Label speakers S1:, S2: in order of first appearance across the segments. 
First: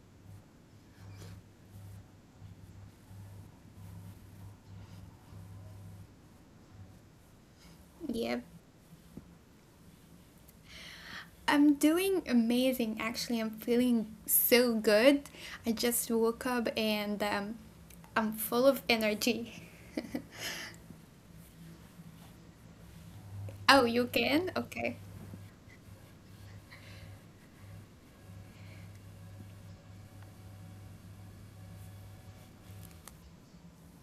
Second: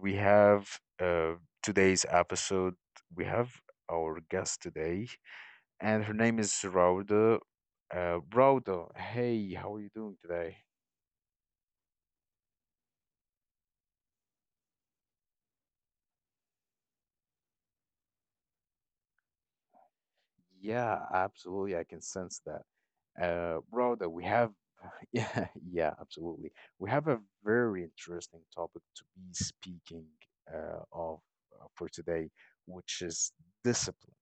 S1: we have uh, today's episode. We have our guest today, and her name is Rauda.
S2: Yeah,
S1: Rauda, hey, how are you doing today?
S2: I'm doing amazing. Actually, I'm feeling so good. I just woke up and I'm full of energy.
S1: Yeah, absolutely. I can sense that. Rauda,
S2: Oh,
S1: we
S2: you
S1: have,
S2: can? Okay.
S1: yeah, yeah, absolutely. We have a very interesting topic to be speaking of for today, which is discipline.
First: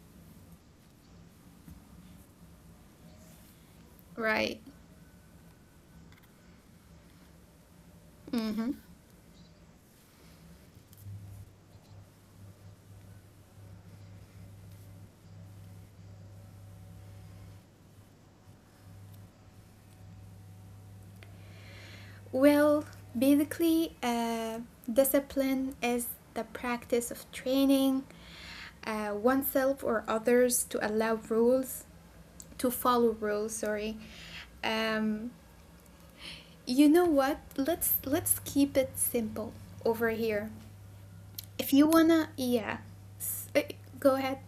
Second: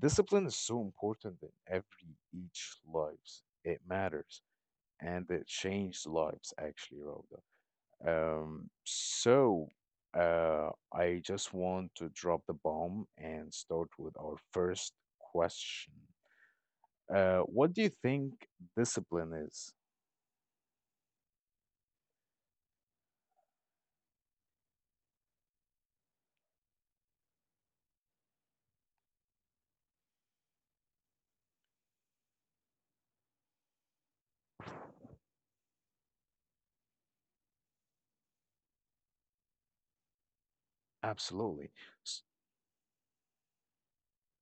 S1: Discipline is so important in every each lives. It matters
S2: Right.
S1: and it changed lives actually, Rhoda. Um,
S2: Mm-hmm.
S1: so I just want to drop the bomb and start with our first question. What do you think discipline is?
S2: Well, basically, discipline is the practice of training oneself or others to allow rules, to follow rules, sorry. Um, You know what? Let's keep it simple over here. If
S1: Absolutely.
S2: you
S1: S-
S2: wanna, yeah, S- uh, go ahead.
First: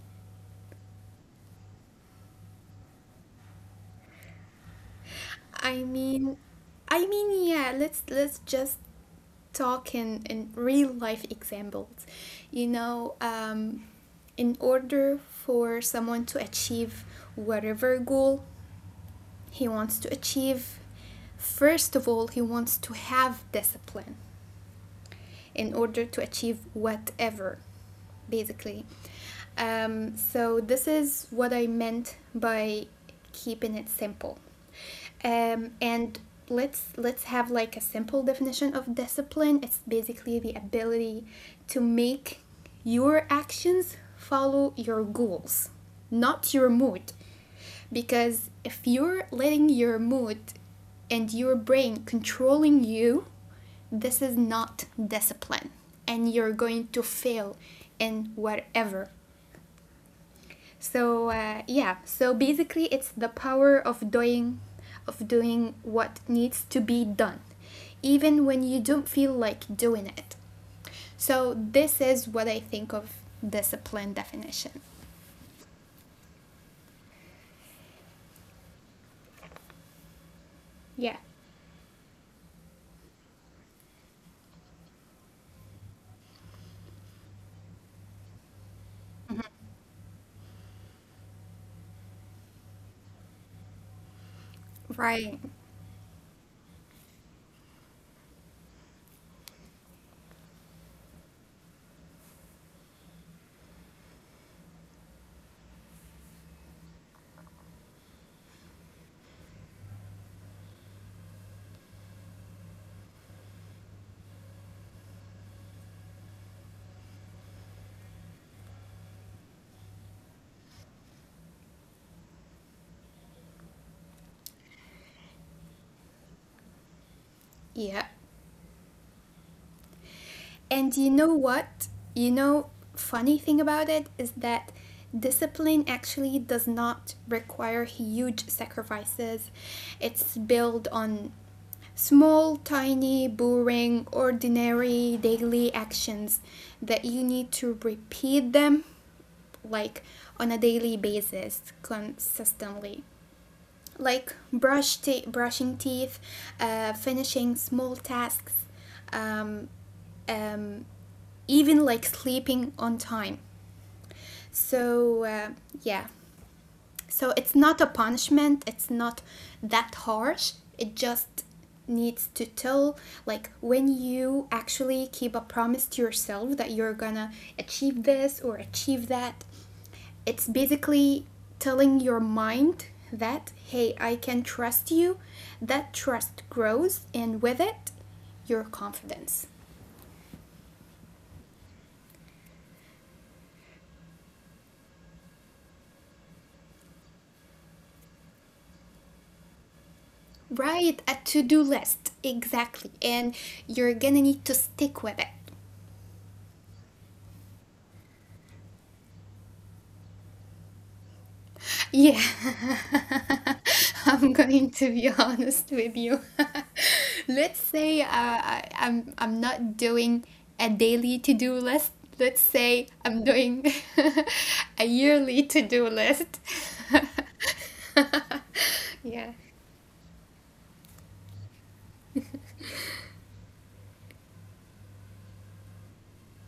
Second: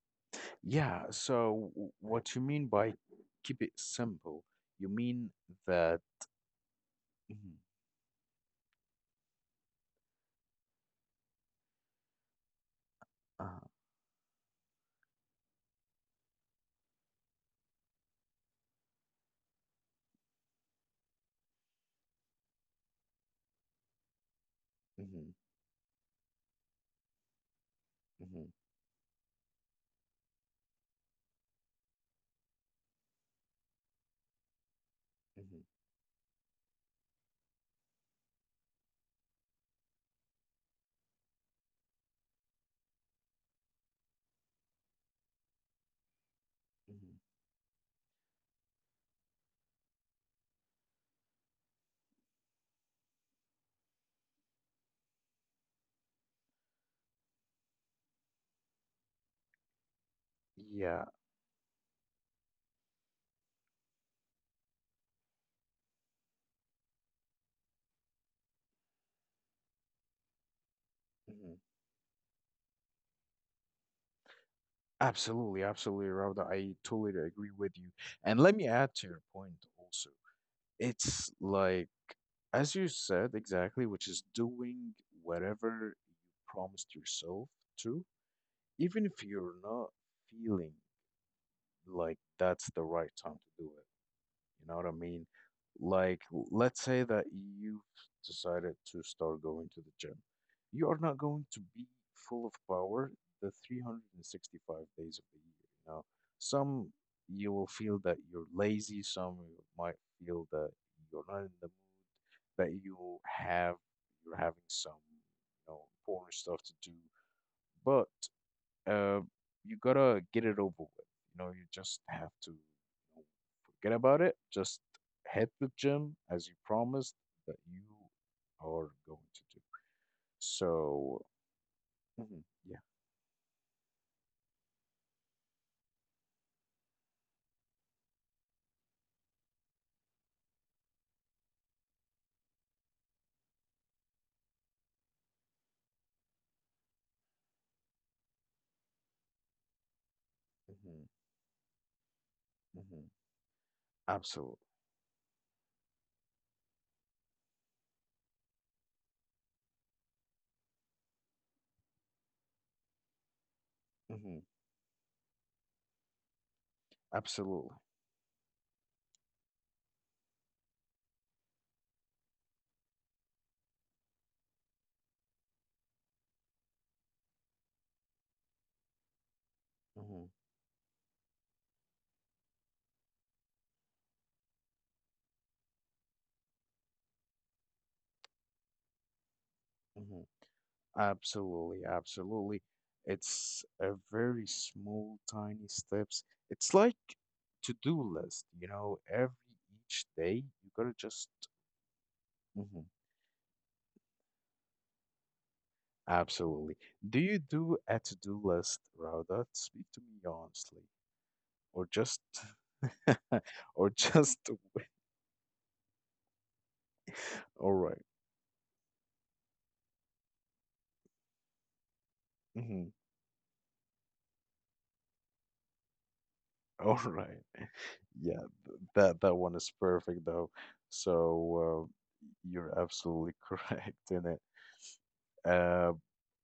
S1: Yeah, so what you mean by keep it simple? You mean
S2: I
S1: that
S2: mean, I mean,
S1: Mhm,
S2: yeah. Let's just talk in real life examples. You know,
S1: uh,
S2: in order for someone to achieve whatever goal he wants to achieve, first of all, he wants to have discipline.
S1: mhm,
S2: In order to achieve whatever,
S1: mhm,
S2: basically. So, this is what I meant by keeping it simple.
S1: mhm,
S2: And let's have like a simple definition of discipline. It's basically the ability to make your actions follow your goals, not your mood,
S1: mhm.
S2: because if you're letting your mood and your brain controlling you, this is not discipline, and you're going to fail in whatever.
S1: Yeah,
S2: So yeah, so basically it's the power of doing what needs to be done even when you don't feel like doing it.
S1: Mhm.
S2: So this is what I think of discipline definition.
S1: Absolutely, absolutely, Rauda. I totally agree with you. And let me add to your point also.
S2: Yeah.
S1: It's like, as you said exactly, which is doing whatever you promised yourself to, even if you're not feeling like that's the right time to do it. You know what I mean?
S2: Right.
S1: Like, let's say that you've decided to start going to the gym. You are not going to be full of power the 365 days of the year. You know, some you will feel that you're lazy, some you might feel that you're not in the mood, that you have you're having some, important stuff to do. But uh, you gotta get it over with. You know, you just have to know, forget about it. Just hit the gym as you promised that you
S2: Yeah.
S1: are going to do.
S2: And you
S1: So,
S2: know what? You
S1: mhm,
S2: know,
S1: yeah,
S2: funny thing about it is that discipline actually does not require huge sacrifices. It's built on small, tiny, boring, ordinary daily actions that you need to repeat them, like on a daily
S1: Mm-hmm.
S2: basis, consistently.
S1: Mm-hmm.
S2: Like
S1: absolutely,
S2: brushing teeth, finishing small tasks, um, um, even like sleeping on time.
S1: Mm-hmm.
S2: So, yeah. So it's
S1: absolutely,
S2: not a punishment, it's not that harsh. It just needs to tell, like, when you actually keep a promise to yourself that you're gonna achieve this or achieve that.
S1: Mm-hmm.
S2: It's basically telling your mind that, hey, I can trust you. That trust grows, and with it your confidence.
S1: Mm-hmm. absolutely, absolutely. It's a very small, tiny steps. It's like to-do list. You know, every each day you gotta
S2: Right, a
S1: just
S2: to do list.
S1: hmm.
S2: Exactly. And you're gonna need to stick with it.
S1: Absolutely. Do you do a to-do list, Rauda? Speak to me honestly, or
S2: Yeah,
S1: just, or
S2: I'm
S1: just.
S2: going to be honest with you. Let's
S1: All right.
S2: say I'm not doing a daily to-do list. Let's say
S1: Mm-hmm.
S2: I'm doing a yearly to-do list.
S1: All right. Yeah, that
S2: Yeah.
S1: that one is perfect though. So you're absolutely correct in it. Uh,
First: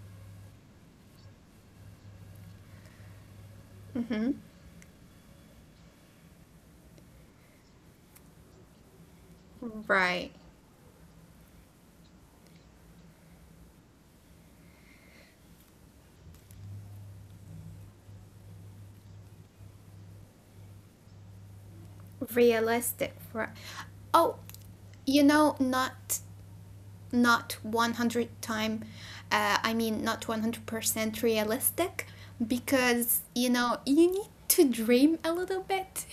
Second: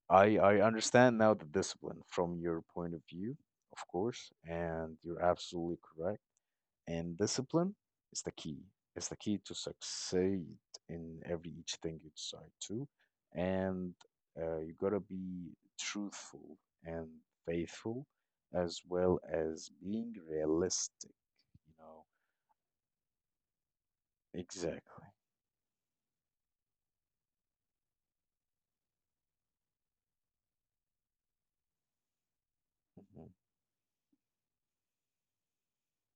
S1: I understand now the discipline from your point of view, of course,
S2: Hmm.
S1: and you're absolutely correct. And discipline is the key. It's the key to
S2: Right.
S1: succeed in every each thing you decide to. And you gotta be truthful and faithful, as well as being realistic. You know
S2: Realistic. Right. Oh,
S1: exactly.
S2: you know, not 100 time, I mean not 100% realistic, because
S1: Mhm.
S2: you know you need to dream a little bit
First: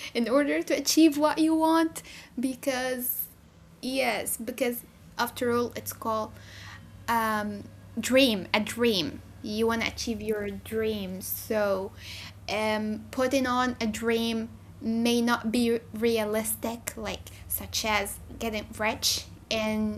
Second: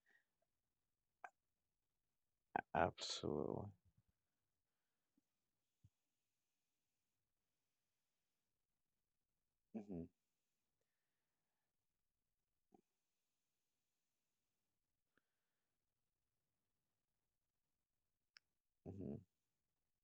S2: in order to achieve what you want, because
S1: Absolutely.
S2: yes, because after all it's called um, dream, a dream. You want to
S1: Hmm.
S2: achieve your dreams. So, putting on a dream may not be realistic, like such as getting
S1: Hmm.
S2: rich, and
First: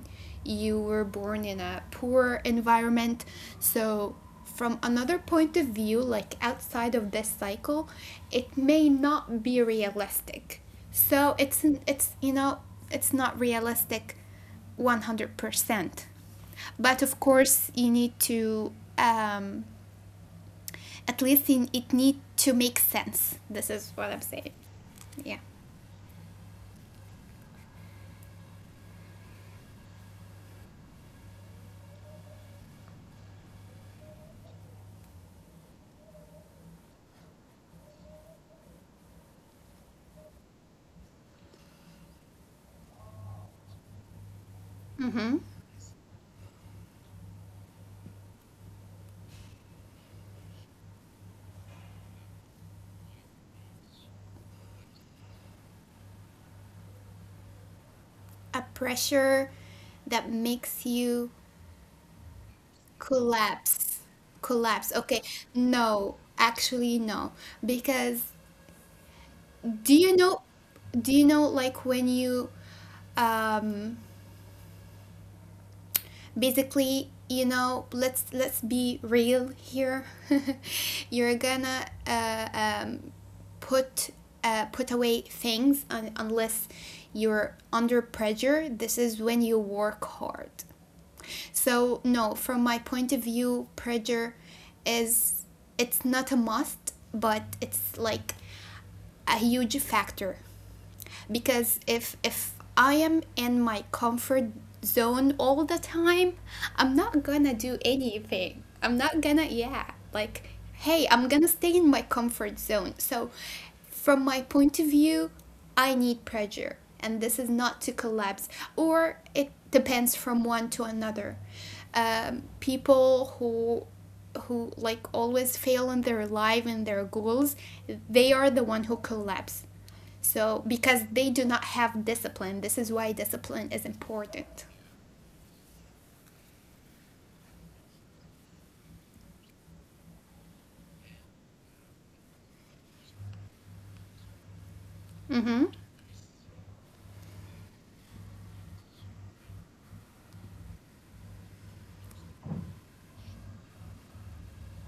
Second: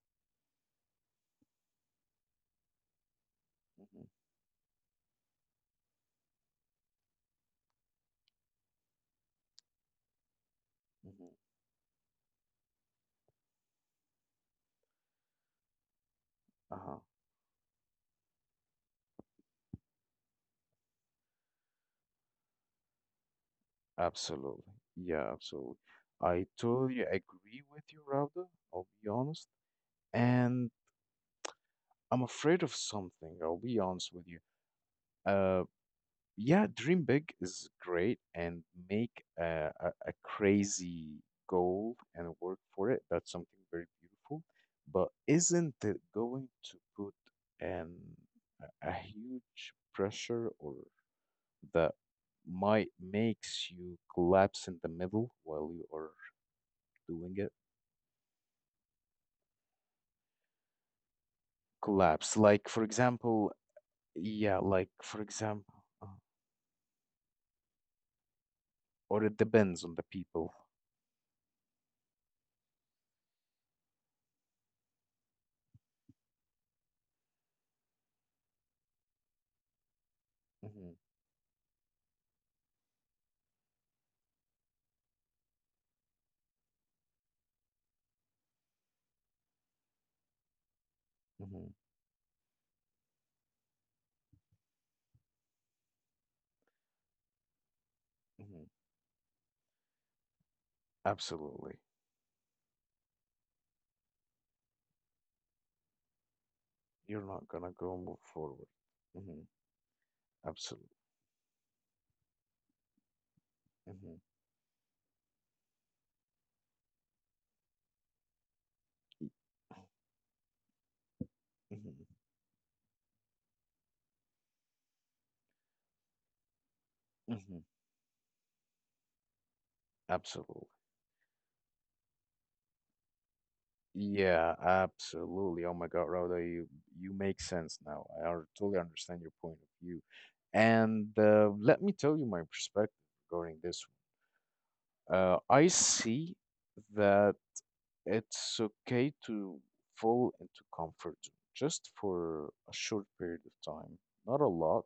S2: you were born in a poor environment.
S1: Hmm.
S2: So, from another point of view, like outside of this cycle, it may not be realistic. So
S1: Hmm.
S2: it's you know, it's not realistic, 100%.
S1: Uh-huh.
S2: But of course you need to um, at least, in, it need to make sense. This is what I'm saying.
S1: Absolutely. Yeah,
S2: Yeah.
S1: absolutely. I totally agree with you, Rauda. I'll be honest. And I'm afraid of something. I'll be honest with you. Uh, yeah, dream big is great and make a crazy goal and work for it. That's something very beautiful. But
S2: Mm-hmm.
S1: isn't it going to put an a huge pressure or that might makes you collapse in the middle while you are doing it?
S2: A pressure that makes you
S1: Collapse, like for example,
S2: collapse
S1: yeah, like
S2: collapse
S1: for
S2: okay,
S1: example, uh,
S2: no, actually, no, because
S1: or it depends
S2: do
S1: on the
S2: you know,
S1: people.
S2: like when you um basically, you know, let's be real here.
S1: Mm-hmm.
S2: You're gonna put put away things unless you're under pressure. This is when you work hard.
S1: Hmm.
S2: So, no, from my point of view, pressure is, it's not a must, but it's like
S1: Hmm.
S2: a huge factor,
S1: Absolutely.
S2: because if I am in my comfort zone all the time, I'm not
S1: You're not
S2: gonna
S1: gonna
S2: do
S1: go move
S2: anything.
S1: forward.
S2: I'm not
S1: Hmm.
S2: gonna, yeah, like,
S1: Absolutely.
S2: hey, I'm gonna stay in my comfort zone. So
S1: Hmm.
S2: from my point of view, I need pressure, and this is not to collapse, or it depends from one to another.
S1: Hmm.
S2: People who like always fail in their life and their goals,
S1: Hmm.
S2: they are the one who collapse, so
S1: Absolutely.
S2: because they do not have discipline. This is why discipline is
S1: Yeah,
S2: important.
S1: absolutely. Oh my God, Rhoda, you make sense now. I totally understand your point of view. And let me tell you my perspective regarding this.
S2: Mm-hmm.
S1: I see that it's okay to fall into comfort zone just for a short period of time, not a lot.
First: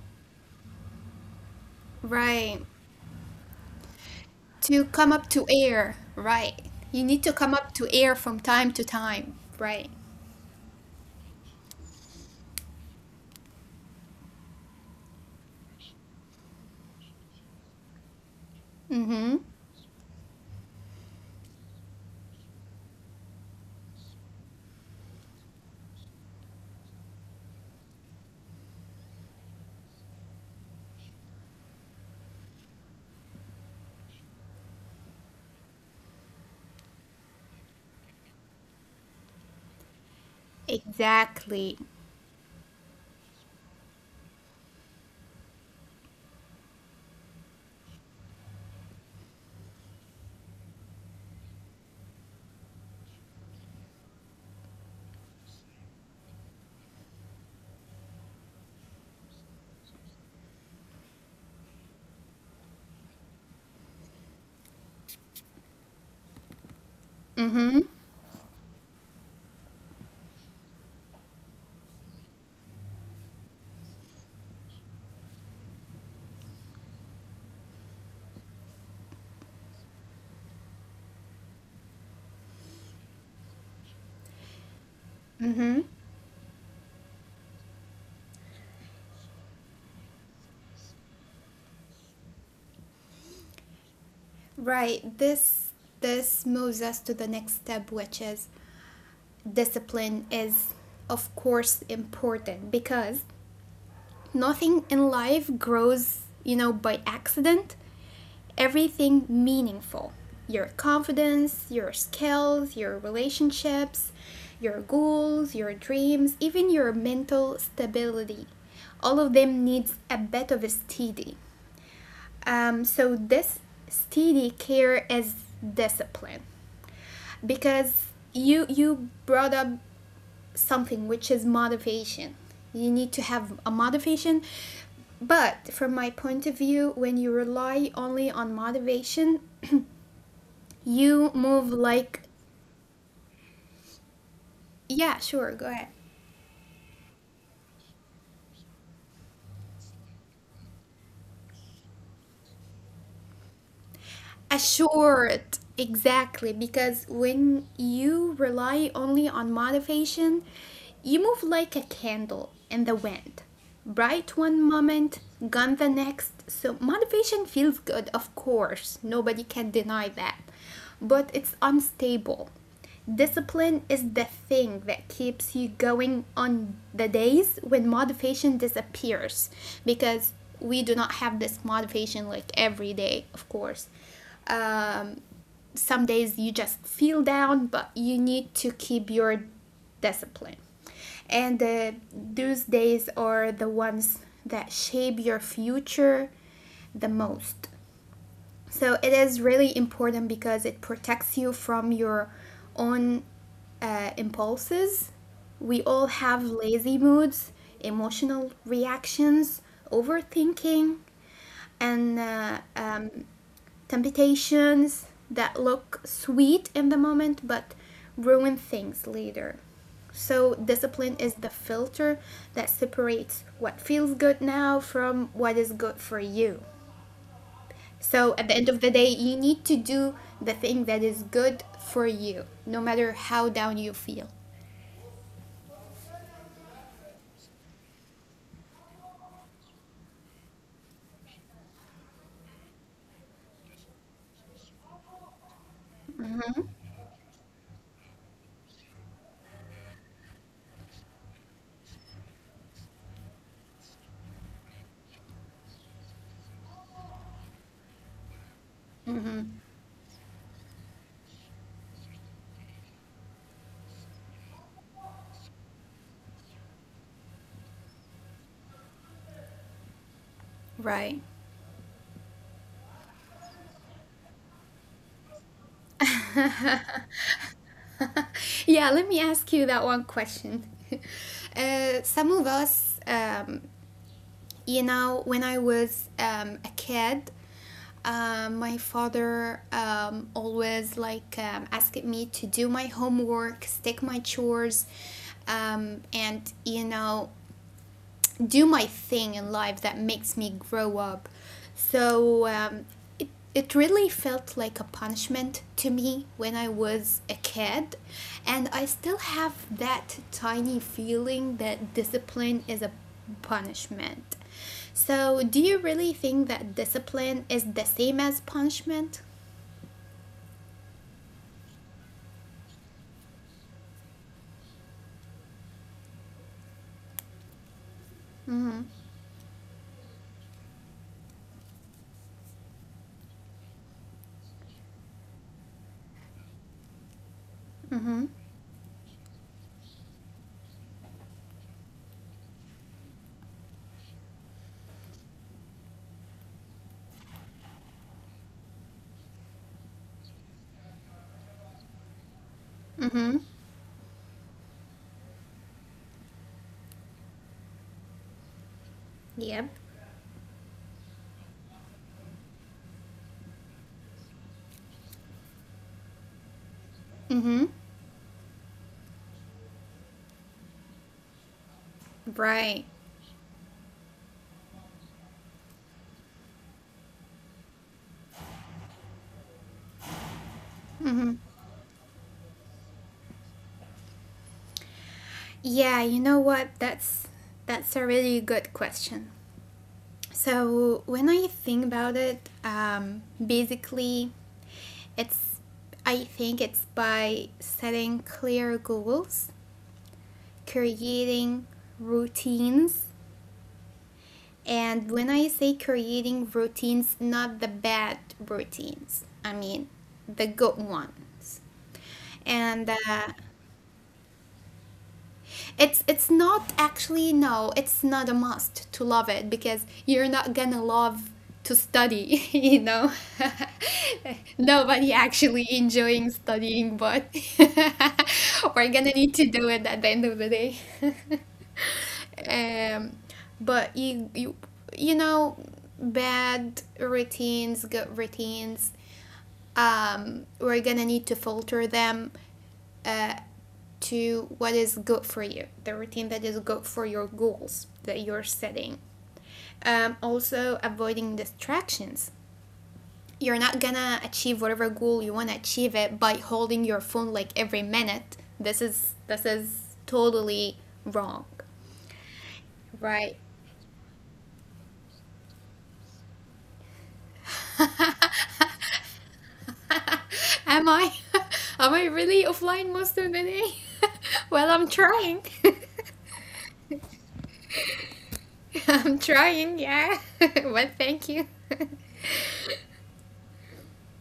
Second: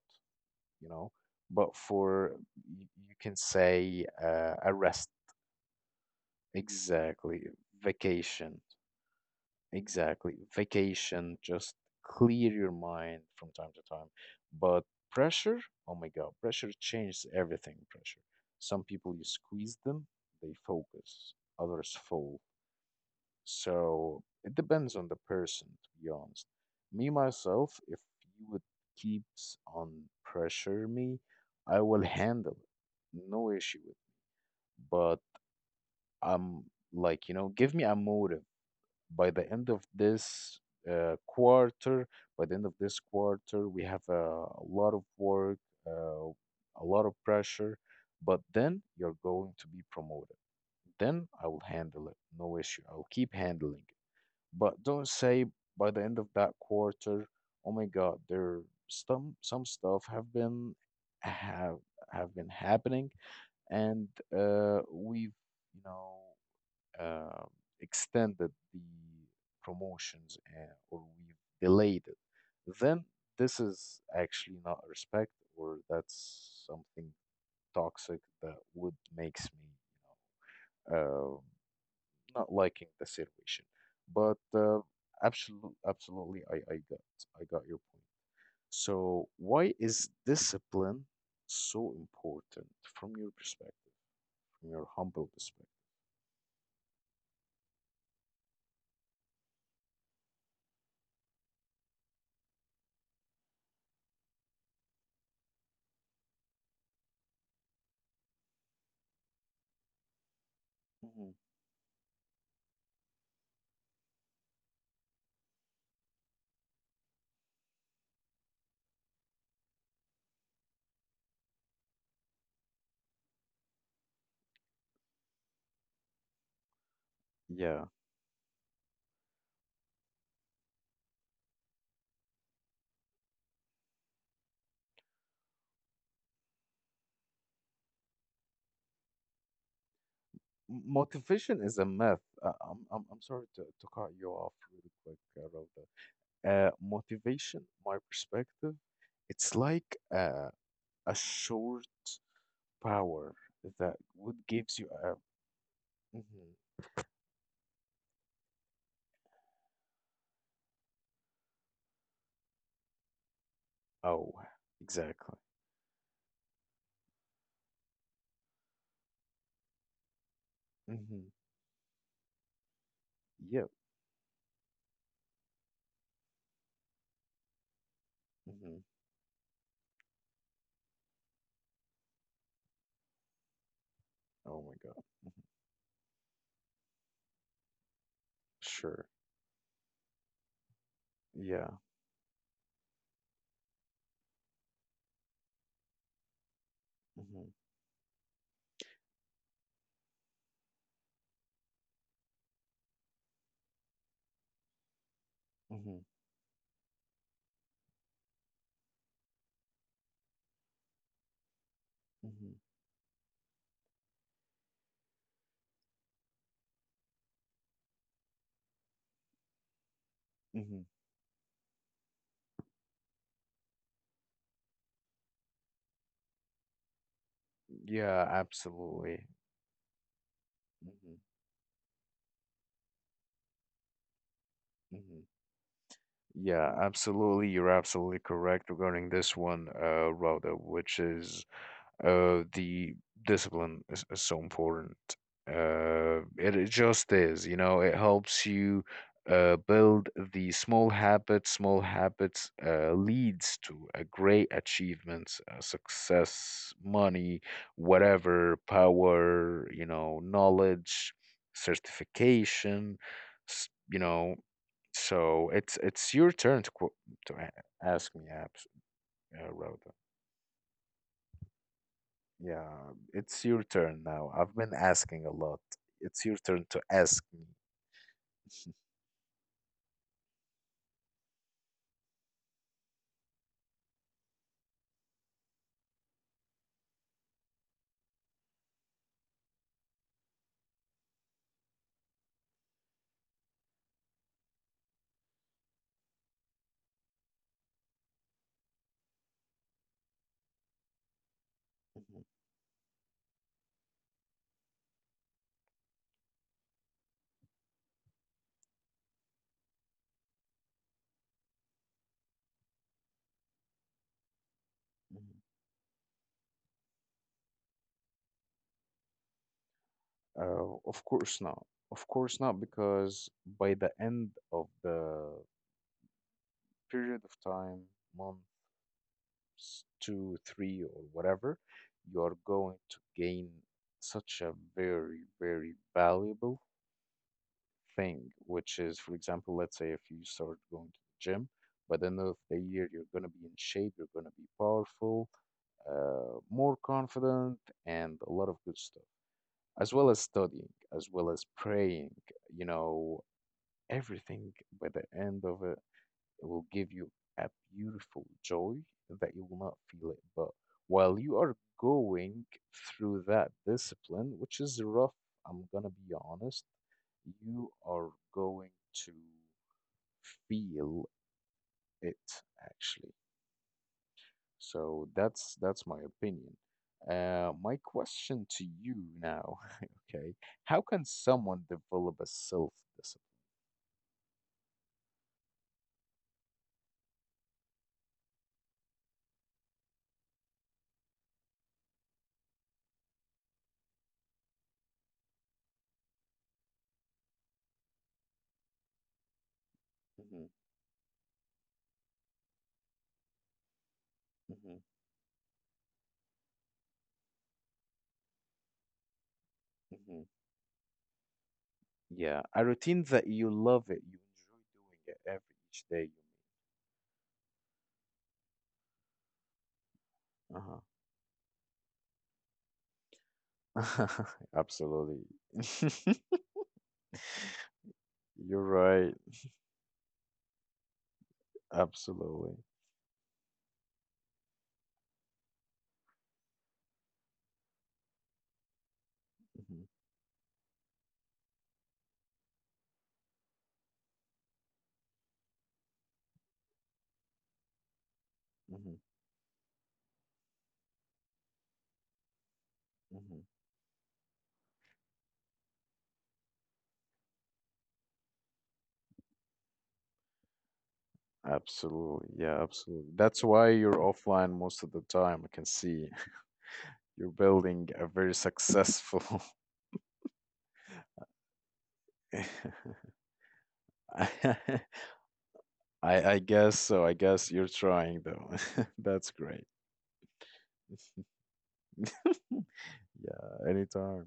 S1: You know. But for
S2: Right,
S1: you can say a
S2: to
S1: rest,
S2: come up to air, right? You need to
S1: exactly,
S2: come up to air from
S1: vacation,
S2: time to time, right?
S1: exactly, vacation. Just clear your mind from time to time. But pressure, oh my God, pressure changes everything. Pressure. Some people you
S2: Mm-hmm.
S1: squeeze them, they focus. Others fold. So it depends on the person, to be honest. Me myself, if you would keeps on pressure me, I will handle it. No issue with it. But I'm like, you know, give me a motive. By the end of this
S2: Exactly.
S1: quarter, by the end of this quarter, we have a lot of work, uh, a lot of pressure, but then you're going to be promoted. Then I will handle it. No issue. I'll keep handling. But don't say by the end of that quarter, oh my God, there some stuff have have been happening, and we've you know uh,
S2: Mm-hmm.
S1: extended the promotions or we've delayed it. Then this is actually not respect, or that's something toxic that would makes me you know. Not liking the situation. But absolutely,
S2: Mm-hmm.
S1: absolutely, I got your point. So why is discipline so important from your perspective, from your
S2: Right.
S1: humble perspective?
S2: This moves us to the next step, which is, discipline is of course important, because nothing in life grows, you know, by accident. Everything meaningful. Your
S1: Mhm.
S2: confidence, your skills, your relationships, your goals, your dreams, even your mental stability. All of them needs a bit of a steady. So, this steady care is discipline,
S1: Yeah,
S2: because you brought up something, which is motivation. You need to have a motivation. But from my point of view, when you rely only on motivation, you
S1: Motivation
S2: move
S1: is a myth.
S2: like,
S1: I'm sorry to cut you off really quick,
S2: yeah, sure, go
S1: Rhoda.
S2: ahead.
S1: Motivation, my perspective, it's like a short power that would gives you a.
S2: Assured, exactly,
S1: Mhm.
S2: because when you rely only on motivation you move like a candle in the wind,
S1: Oh,
S2: bright one moment,
S1: exactly.
S2: gone the next. So motivation feels good, of course, nobody can deny that, but
S1: Mm-hmm.
S2: it's unstable.
S1: Yep.
S2: Discipline is the thing that keeps you going on the days when motivation
S1: Mm-hmm.
S2: disappears, because we do not have this motivation like every day, of course.
S1: Oh my God.
S2: um,
S1: Mhm.
S2: some days you just feel down, but you need to
S1: Sure.
S2: keep your discipline, and
S1: Yeah.
S2: those days are the ones that shape your future the
S1: Mm-hmm.
S2: most. So it is really important because it protects you from your own impulses. We
S1: Mm-hmm.
S2: all have lazy moods, emotional reactions, overthinking, and
S1: Mm-hmm.
S2: temptations that look sweet in the moment but ruin things later. So,
S1: Mm-hmm.
S2: discipline is the filter that separates what feels good now from what is good for you.
S1: Yeah,
S2: So at the end of the day,
S1: absolutely.
S2: you need to do the thing that
S1: Mm-hmm.
S2: is good for you, no matter how down you feel,
S1: Mm-hmm. Yeah, absolutely. You're absolutely correct regarding this one, Rhoda, which is the discipline is so important. It just is, you know, it helps you build the small habits. Small habits leads to a great achievements, success, money, whatever, power, you know, knowledge, certification, you know. So it's your turn to ask me, apps, Raul.
S2: right?
S1: Yeah, it's your turn now. I've been asking a lot. It's your turn to ask me.
S2: Yeah, let me ask you that one question. Some of us, you know, when I was a kid, my father, always, like, asked me to do my homework, stick my chores, and, you know, do my thing in life that makes me grow up. So, it, it really felt like a punishment to me when I was a kid. And I still have that tiny feeling that discipline is a punishment. So, do you really think that discipline is the same as punishment?
S1: Of course not. Of course not, because by the end of the period of time,
S2: Mm
S1: months, two, three, or whatever, you are going to gain such a very, very valuable
S2: hmm. Mm hmm.
S1: thing, which is, for example, let's say if you start going to the gym, by the end of the year, you're going to be in shape, you're going to be powerful, more confident, and a lot of good stuff, as well as studying, as well as praying. You
S2: Mm
S1: know,
S2: hmm.
S1: everything by the end of it, it will give you a beautiful joy that you will
S2: Yep.
S1: not feel it. But while you are going through that discipline, which is rough, I'm gonna be honest,
S2: Mm-hmm.
S1: you are going to feel it
S2: Right.
S1: actually. So that's my opinion. My question to you now, okay, how can
S2: Mm-hmm.
S1: someone develop a self-discipline?
S2: Yeah, you know what? That's a really good question. So when I think about it, basically, it's I think it's by setting clear goals,
S1: Mm-hmm.
S2: creating routines.
S1: Mm-hmm.
S2: And when I say creating routines, not the bad routines, I mean
S1: Mm-hmm.
S2: the good ones.
S1: Yeah, a
S2: And
S1: routine that you love it, you enjoy doing it every each
S2: it's
S1: day
S2: it's not actually, no, it's not a must to love it, because you're not
S1: you meet.
S2: gonna love to study. You know.
S1: Uh-huh.
S2: Nobody
S1: Absolutely.
S2: actually enjoying studying, but
S1: You're
S2: we're gonna
S1: right.
S2: need to do it at the end of the day.
S1: Absolutely.
S2: um but you you know, bad routines, good routines,
S1: Hmm.
S2: we're gonna need to filter them, uh, to what is good for you, the routine that is good for your goals that you're
S1: Hmm.
S2: setting. Also, avoiding distractions.
S1: Hmm.
S2: You're not gonna achieve whatever goal you wanna achieve it by holding your phone like every minute. This is totally wrong,
S1: Absolutely. Yeah, absolutely. That's
S2: right?
S1: why you're offline most of the time, I can see. You're building a very successful.
S2: Am I, am I really offline most of the day? Well,
S1: I,
S2: I'm trying.
S1: I guess so. I guess you're trying though.
S2: I'm
S1: That's great.
S2: trying, yeah. Well, thank you.
S1: Yeah, anytime.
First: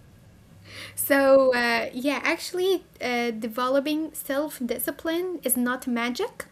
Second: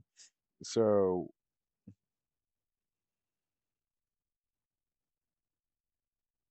S1: So,
S2: So, yeah, actually, developing self-discipline is not magic.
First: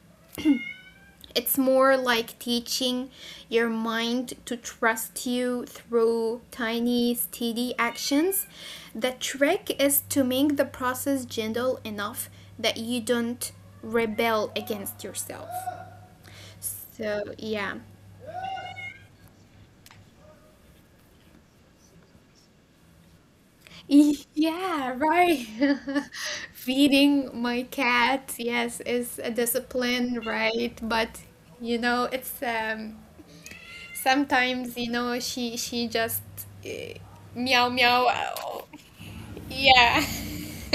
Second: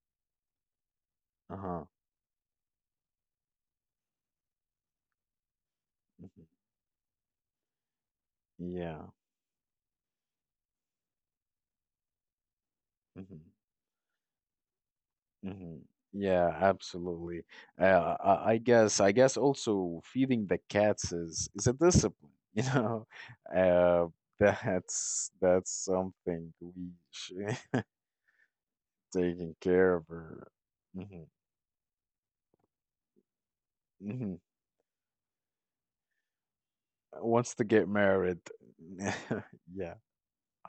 S2: It's
S1: uh-huh.
S2: more like teaching your mind to trust you through
S1: Mhm,
S2: tiny, steady actions.
S1: yeah.
S2: The trick is to make the process gentle enough that you don't
S1: Mm-hmm.
S2: rebel against yourself.
S1: Mm-hmm. Yeah,
S2: So,
S1: absolutely.
S2: yeah.
S1: I guess also feeding the cats is a discipline, you know. Uh,
S2: Yeah, right.
S1: that's something we
S2: Feeding
S1: should
S2: my cat, yes, is a
S1: taking care of
S2: discipline,
S1: her.
S2: right? But you know, it's um
S1: Hmm.
S2: Sometimes, you know, she just uh,
S1: Wants
S2: meow
S1: to get
S2: meow.
S1: married. Yeah,
S2: Yeah.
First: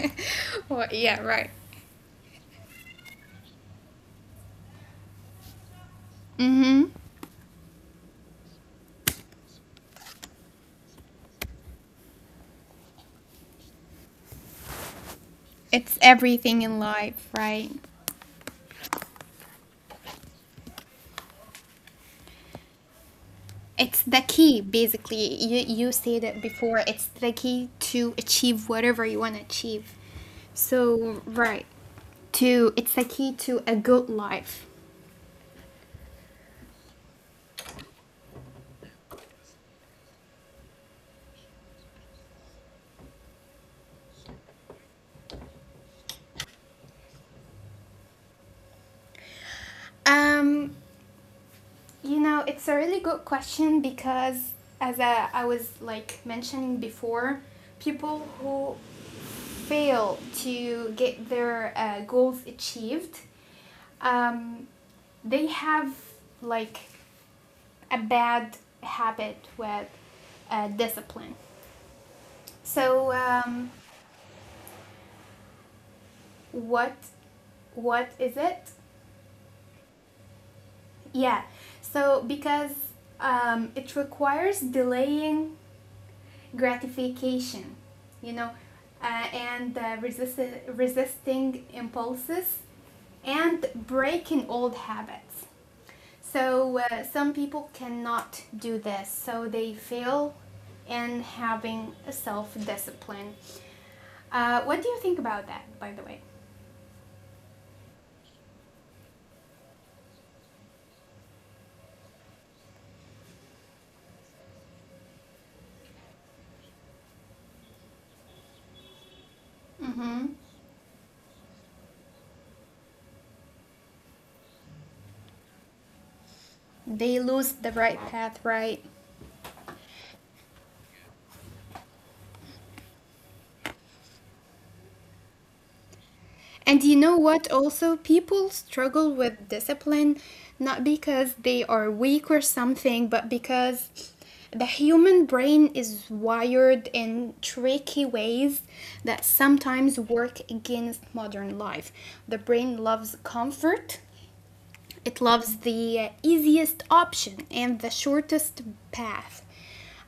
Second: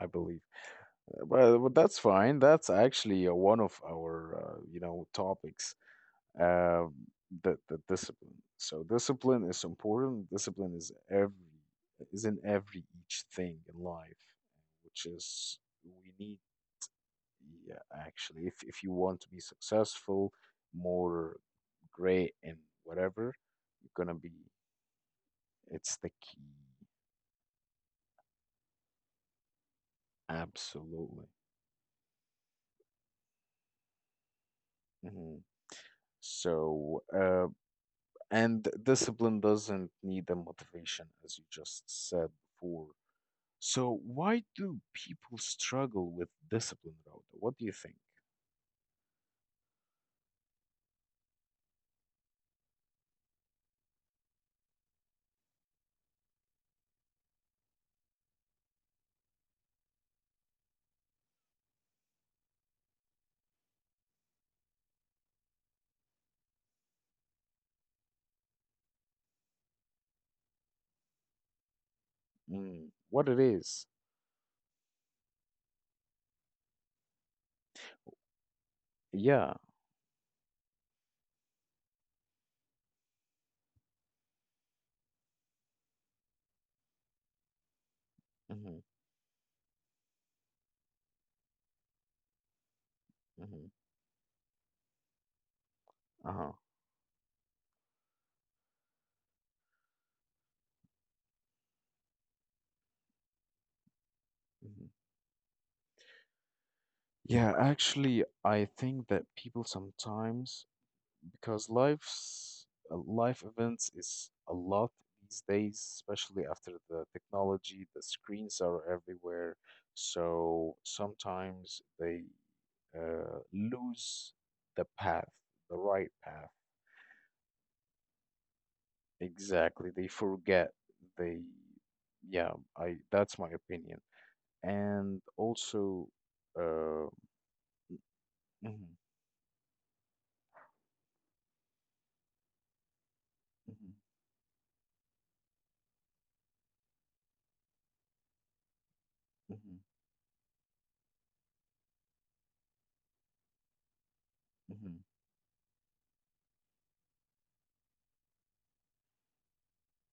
S1: I believe.
S2: Well, yeah, right.
S1: But that's fine. That's actually one of our, you know, topics.
S2: Mhm.
S1: Uh, the discipline. So discipline is important. Discipline is every is in every each thing in life, which is
S2: It's
S1: we need.
S2: everything in life, right?
S1: Yeah, actually, if you want to be successful, more great and whatever,
S2: It's
S1: you're
S2: the
S1: gonna be.
S2: key, basically. You
S1: It's the
S2: said it
S1: key.
S2: before. It's the key to achieve whatever you want to achieve. So,
S1: Absolutely.
S2: right. To, it's the key to a good life.
S1: Mm-hmm. So, and discipline doesn't need a motivation, as you just said before. So, why do people struggle with discipline, Rhoda? What do you think?
S2: Um You know, it's a really good question, because as I was like mentioning before, people who fail to get their goals achieved, um, they have like a bad habit with discipline.
S1: Mm,
S2: So,
S1: what it is?
S2: what is it?
S1: Yeah.
S2: Yeah. So because it requires delaying gratification, you know,
S1: Mm-hmm,
S2: and resisting impulses and
S1: mm-hmm,
S2: breaking old habits.
S1: uh-huh.
S2: So, some people cannot do this, so they fail in having a self-discipline. What do
S1: Hmm.
S2: you think about that, by the way?
S1: Yeah, actually, I think that people sometimes because life's life events is a lot these days, especially after the technology, the screens are everywhere.
S2: Mm-hmm.
S1: So sometimes they lose the path, the right path.
S2: They lose the right path, right?
S1: Exactly, they forget. They, yeah, I that's my opinion. And also,
S2: And you
S1: uh,
S2: know what, also, people
S1: mhm,
S2: struggle with discipline not because they are weak or something, but
S1: mhm,
S2: because the human brain is wired in tricky ways that
S1: mhm,
S2: sometimes work against modern life. The brain loves comfort,
S1: mhm,
S2: it loves the easiest option and the shortest path,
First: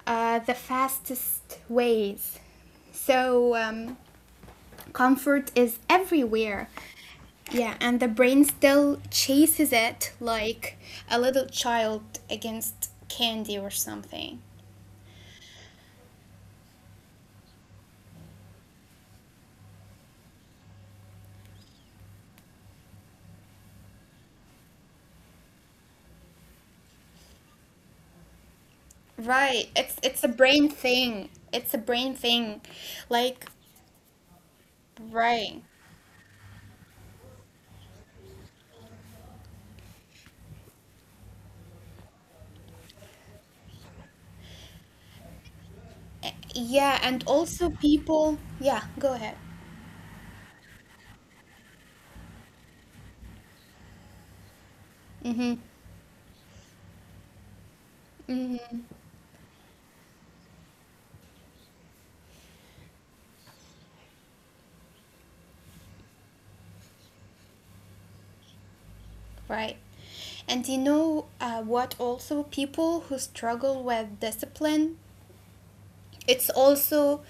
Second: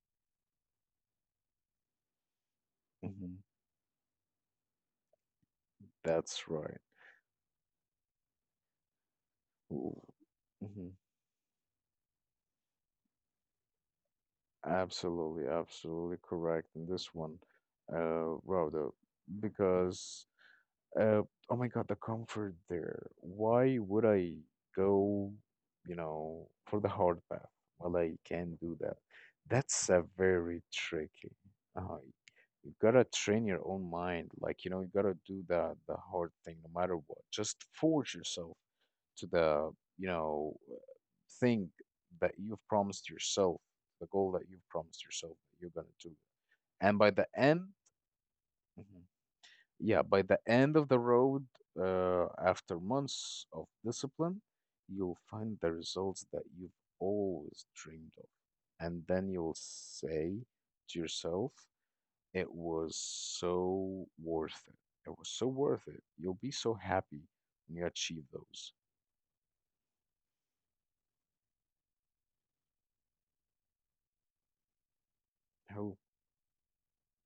S2: the fastest ways.
S1: mhm,
S2: So, comfort is
S1: that's
S2: everywhere.
S1: right.
S2: Yeah, and the brain still chases
S1: Ooh,
S2: it like
S1: mhm.
S2: a little child against candy or something.
S1: Absolutely, absolutely correct in this one, Rhoda, because uh, oh my God, the comfort there. Why would I go, you know, for the hard path? Well, I can do that.
S2: Right.
S1: That's
S2: It's
S1: a
S2: it's a
S1: very
S2: brain
S1: tricky.
S2: thing. It's a
S1: Uh,
S2: brain thing.
S1: you gotta train
S2: Like,
S1: your own mind, like you know, you gotta do
S2: right.
S1: the hard thing no matter what. Just force yourself to the you know uh, thing that you've promised yourself, the goal that you've promised yourself that you're gonna do.
S2: Yeah,
S1: And by
S2: and
S1: the end,
S2: also people, yeah,
S1: Mhm.
S2: go ahead.
S1: Yeah, by the end of the road, after months of discipline, you'll find
S2: Mhm.
S1: the results that you've always dreamed of,
S2: Mhm.
S1: and then you'll say to yourself, "It was so worth it. It was so worth it." You'll be so happy when you achieve those.
S2: Right. And what also people who struggle with discipline,
S1: Oh.
S2: it's also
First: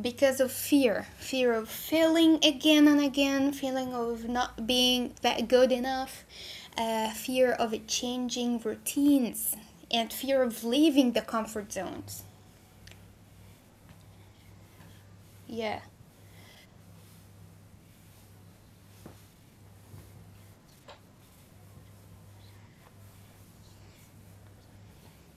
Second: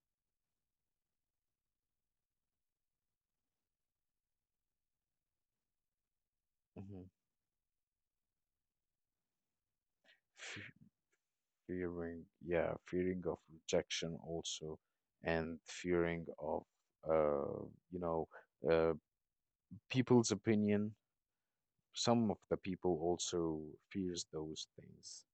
S2: because of fear of failing again and again, feeling of not being that good enough,
S1: Mhm.
S2: fear of changing routines, and fear of leaving the comfort
S1: Fearing,
S2: zones.
S1: yeah, fearing of rejection also, and
S2: Yeah.
S1: fearing of, uh, you know, uh, people's opinion. Some of the people also fears those things.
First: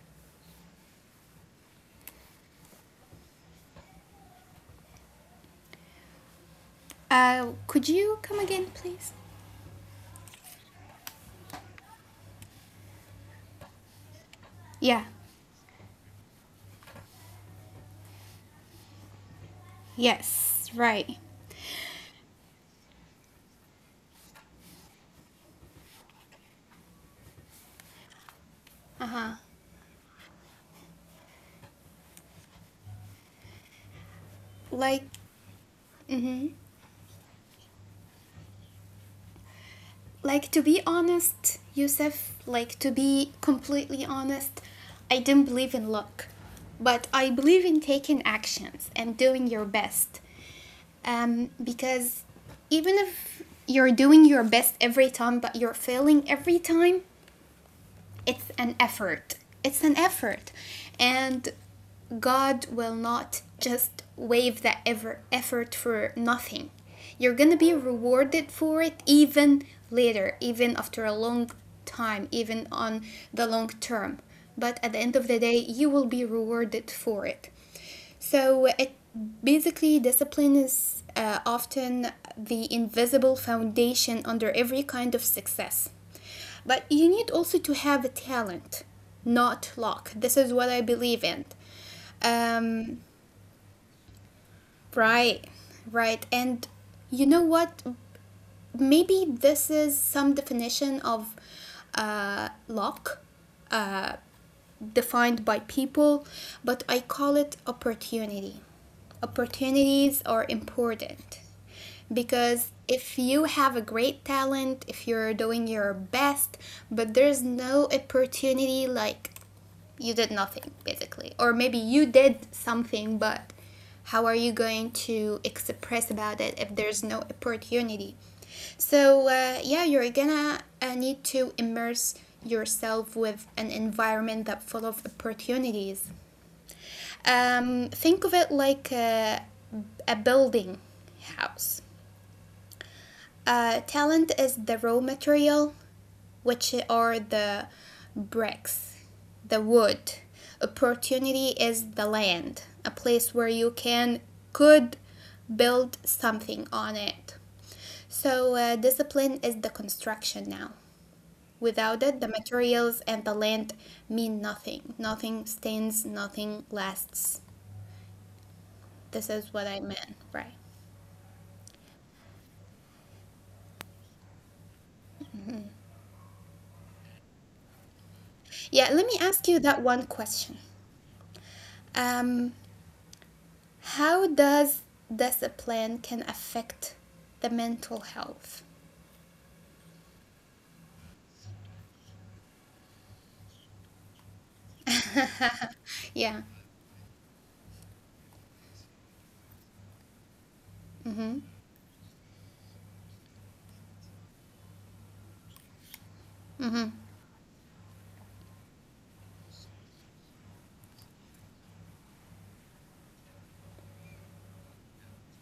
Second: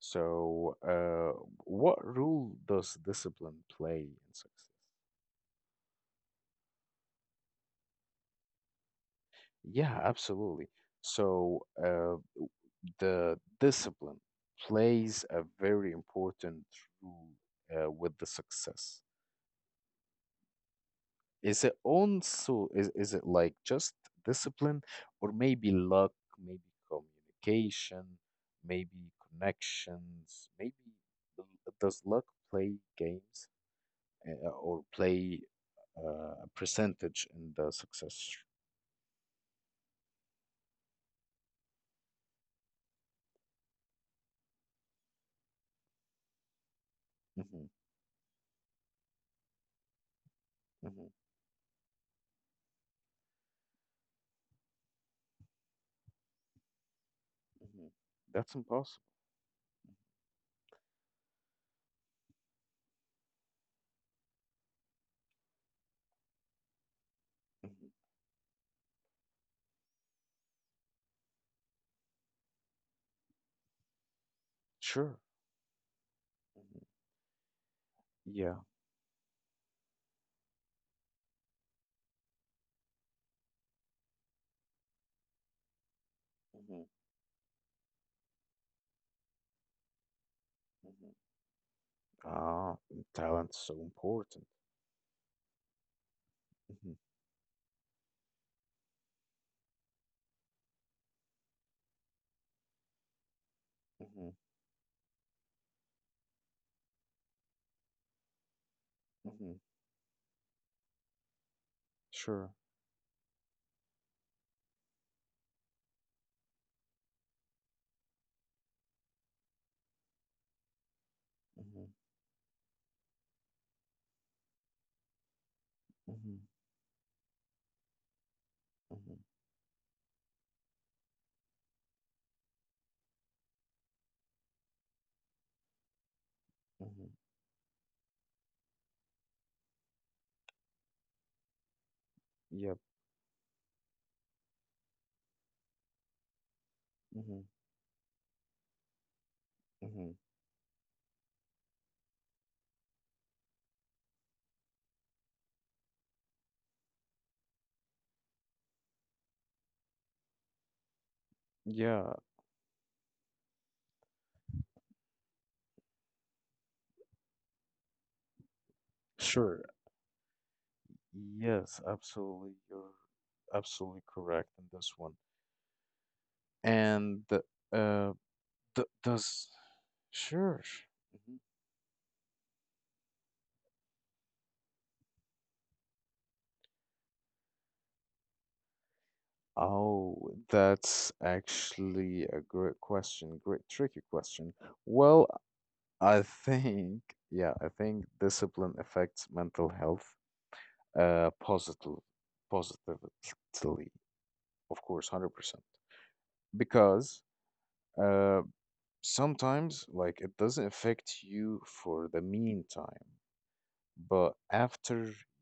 S1: So, what role does discipline play in success?
S2: Could you come again, please?
S1: Yeah, absolutely. So, the discipline
S2: Yeah.
S1: plays a very important role with the success.
S2: Yes. Right.
S1: Is it also is it like just discipline or maybe luck, maybe communication, maybe connections, maybe l- does luck play games or
S2: Like,
S1: play a
S2: mm-hmm.
S1: percentage in the success?
S2: Like to be honest, Youssef. Like to be completely honest, I didn't believe in luck, but I
S1: Hmm.
S2: believe in taking actions and doing your best.
S1: Hmm.
S2: Because even if you're doing your best every time, but you're failing every time,
S1: Hmm.
S2: it's
S1: That's
S2: an
S1: impossible.
S2: effort. It's an effort. And God will not just waive that ever effort for nothing. You're gonna be
S1: Hmm.
S2: rewarded for it, even later, even after a long time, even on the long term. But at the
S1: Sure.
S2: end of the day, you will be rewarded for it.
S1: Yeah.
S2: So it basically discipline is often the invisible foundation under every kind of success.
S1: Hmm. Hmm.
S2: But you need also to have a talent, not luck. This is what I believe in.
S1: Ah, and
S2: Um,
S1: talent's so important.
S2: right, right. And
S1: Hmm.
S2: you know what? Maybe this is some definition of luck
S1: Hmm.
S2: defined by people, but I call it opportunity.
S1: Hmm.
S2: Opportunities are important,
S1: Sure.
S2: because if you have a great talent, if you're doing your best, but there's no opportunity, like you did nothing basically, or
S1: Hmm.
S2: maybe you did something, but how are you going to express
S1: Hmm.
S2: about it if there's no opportunity?
S1: Hmm.
S2: So, yeah, you're gonna need to immerse yourself with an environment that full of opportunities.
S1: Hmm.
S2: Think of it like a building house.
S1: Yeah.
S2: Talent is the raw material, which are
S1: Hmm.
S2: the bricks, the
S1: Hmm.
S2: wood. Opportunity is the land, a place where you can could build something on it. So discipline is the construction now. Without
S1: Yeah,
S2: it, the materials and the land mean nothing. Nothing stands, nothing lasts. This is
S1: sure.
S2: what I meant, right?
S1: Yes, absolutely. You're absolutely correct in this one. And uh, th
S2: Yeah, let me
S1: does
S2: ask you that one
S1: sure.
S2: question.
S1: Hmm.
S2: Um, How does discipline can affect the mental health?
S1: Oh, that's actually a great question, great tricky question. Well, I
S2: Yeah.
S1: think, yeah, I think discipline affects mental health uh
S2: Mm-hmm.
S1: positive positively, of course, 100%.
S2: Mm-hmm.
S1: Because Uh, sometimes, like, it doesn't affect you for the meantime, but after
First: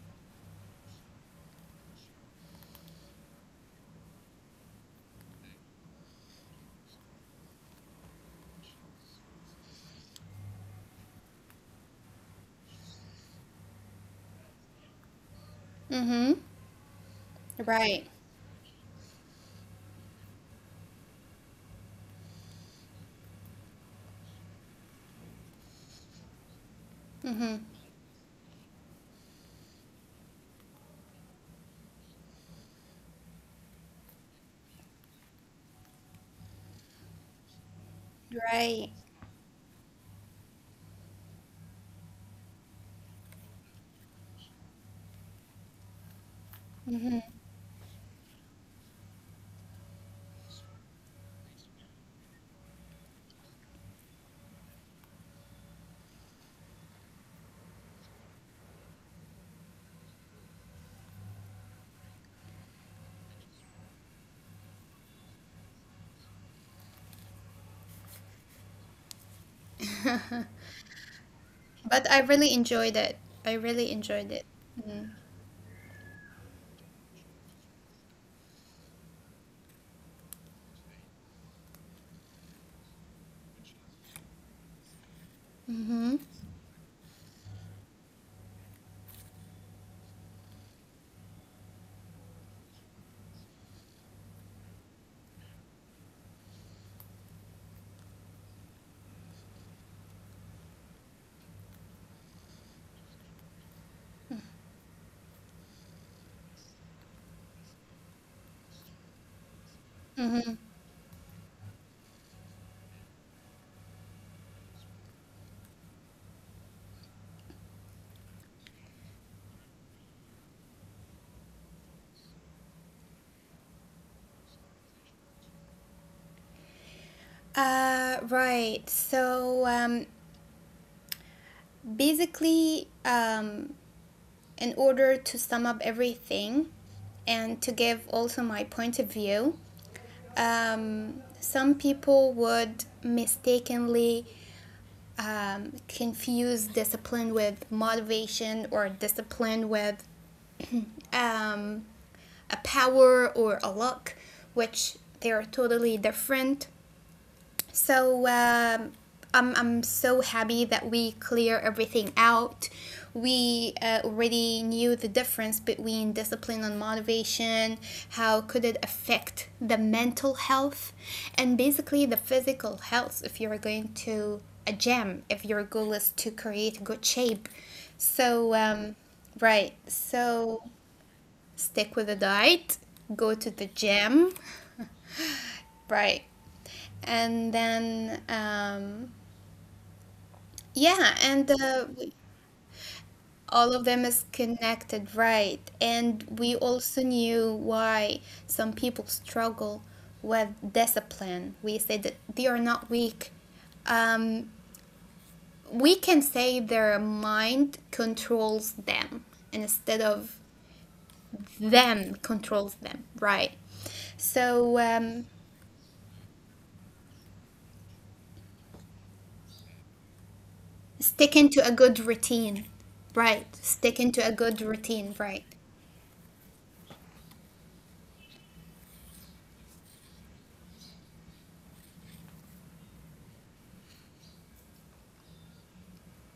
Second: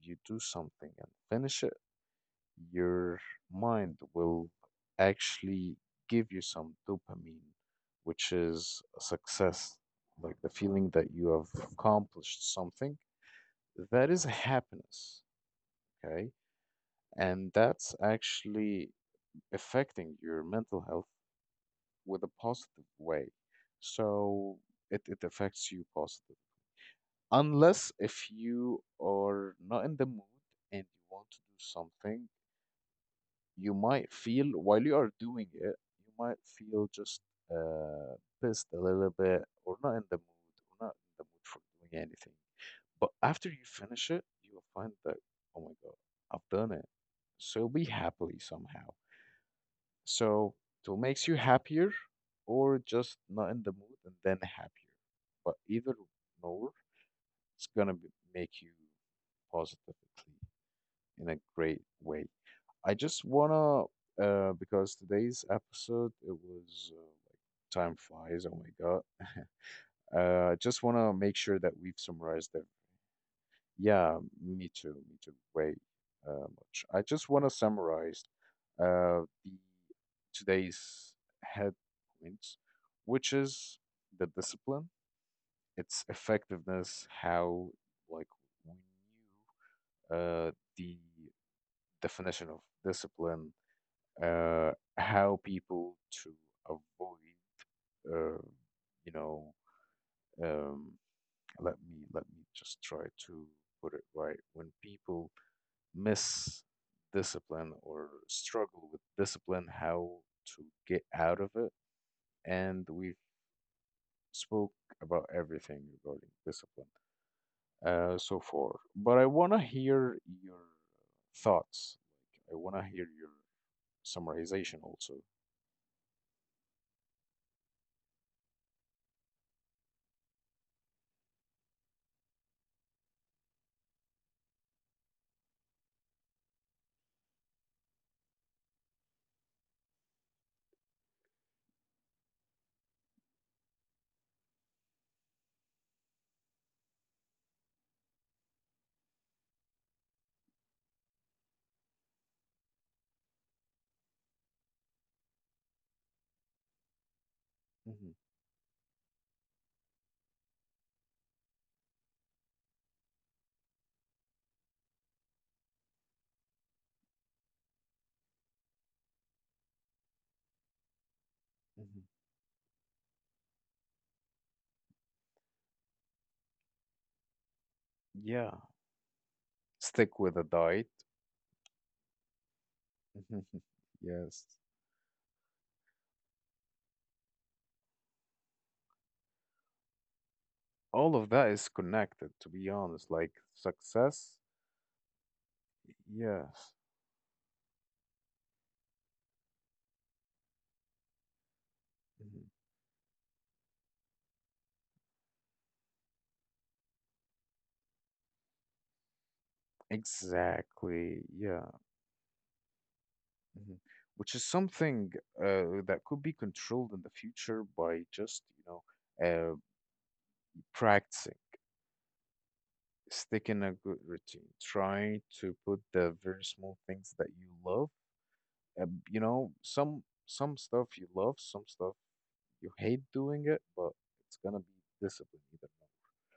S1: you do something and finish it, your mind will actually give you some dopamine, which is a success, like the feeling that you have accomplished something. That is happiness, okay?
S2: Mm-hmm.
S1: And that's
S2: Right.
S1: actually affecting your mental health with a positive way. So it affects you positive.
S2: Mm-hmm.
S1: Unless if you are not in the mood and you want to do something, you might feel while you are doing it, you might feel just uh, pissed a
S2: Right.
S1: little bit or not in the mood or not in the mood for doing anything. But after you finish it, you will find that, oh my God, I've done it.
S2: Mm-hmm.
S1: So be happily somehow. So it makes you happier or just not in the mood and then happier. But either nor, it's gonna be, make you positively in a great way. I just wanna, because today's episode, it was like time flies. Oh my God. I just wanna make sure that we've
S2: But I
S1: summarized.
S2: really enjoyed it. I really
S1: Yeah,
S2: enjoyed it.
S1: me too.
S2: Mm-hmm.
S1: Me too. Way much. I just want to summarize the today's head points, which is the discipline, its
S2: Mm-hmm.
S1: effectiveness, how like we knew uh, the definition of discipline, uh, how people to avoid, uh, you know, um, let me just try to put it right when people miss discipline or struggle with discipline, how
S2: Mm-hmm.
S1: to get out of it, and we've spoke about everything regarding discipline so far. But I want to hear your thoughts. Like, I want to hear your summarization also.
S2: Right. So basically, in order to sum up everything and to give also my point of view, some people would mistakenly confuse discipline with motivation or discipline with um, a power or a luck, which they are totally different.
S1: Hmm.
S2: So I'm so happy that we clear everything out. We already knew the difference between discipline and motivation. How could it affect the mental health, and
S1: Hmm.
S2: basically the physical health if you're going to a gym, if your goal is to create good shape.
S1: Yeah,
S2: So right,
S1: stick with a
S2: so
S1: diet.
S2: stick with the diet, go to the gym,
S1: Yes.
S2: right, and then. Yeah,
S1: All of that
S2: and
S1: is connected, to be honest. Like
S2: all of them is
S1: success,
S2: connected, right? And we
S1: yes.
S2: also knew why some people struggle with discipline. We said that
S1: Mhm.
S2: they are not weak. Um, we can say their mind controls them instead of
S1: Exactly. Yeah.
S2: them controls them, right?
S1: Mhm. Which is
S2: So
S1: something that could be controlled in the future by just, you know, uh,
S2: stick
S1: practicing,
S2: into a good routine, right?
S1: sticking a
S2: Stick
S1: good
S2: into a
S1: routine,
S2: good routine,
S1: trying
S2: right?
S1: to put the very small things that you love. You know, some stuff you love, some stuff you hate doing it, but it's gonna be discipline either.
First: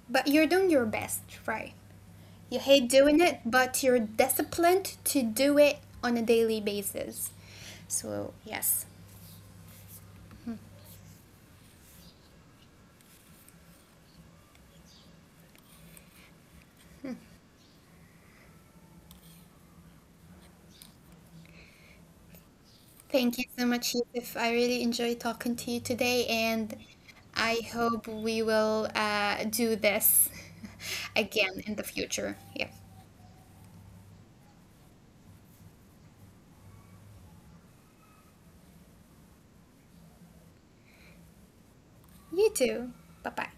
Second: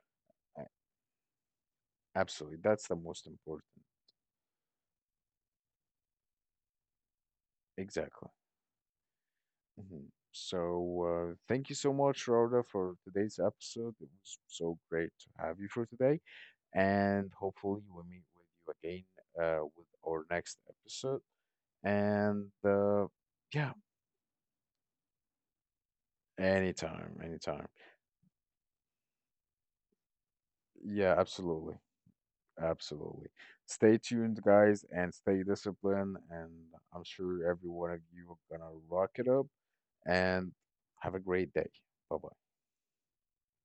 S2: But you're
S1: Way.
S2: doing your best, right? You
S1: Absolutely, that's
S2: hate
S1: the
S2: doing
S1: most
S2: it, but
S1: important.
S2: you're disciplined to do it on a daily basis.
S1: Exactly.
S2: So, yes.
S1: Mhm. So, thank you so much, Rhoda, for today's episode. It was so great to have you for today, and hopefully we'll meet with you again with our next episode. And
S2: Thank you
S1: yeah,
S2: so much, Yusuf. I really enjoyed talking to you today, and
S1: anytime, anytime.
S2: I hope we will do this
S1: Yeah,
S2: again
S1: absolutely,
S2: in the future. Yeah.
S1: absolutely. Stay tuned, guys, and stay disciplined. And I'm sure every one of you are gonna rock it up. And have a great day. Bye bye.
S2: You too. Bye bye.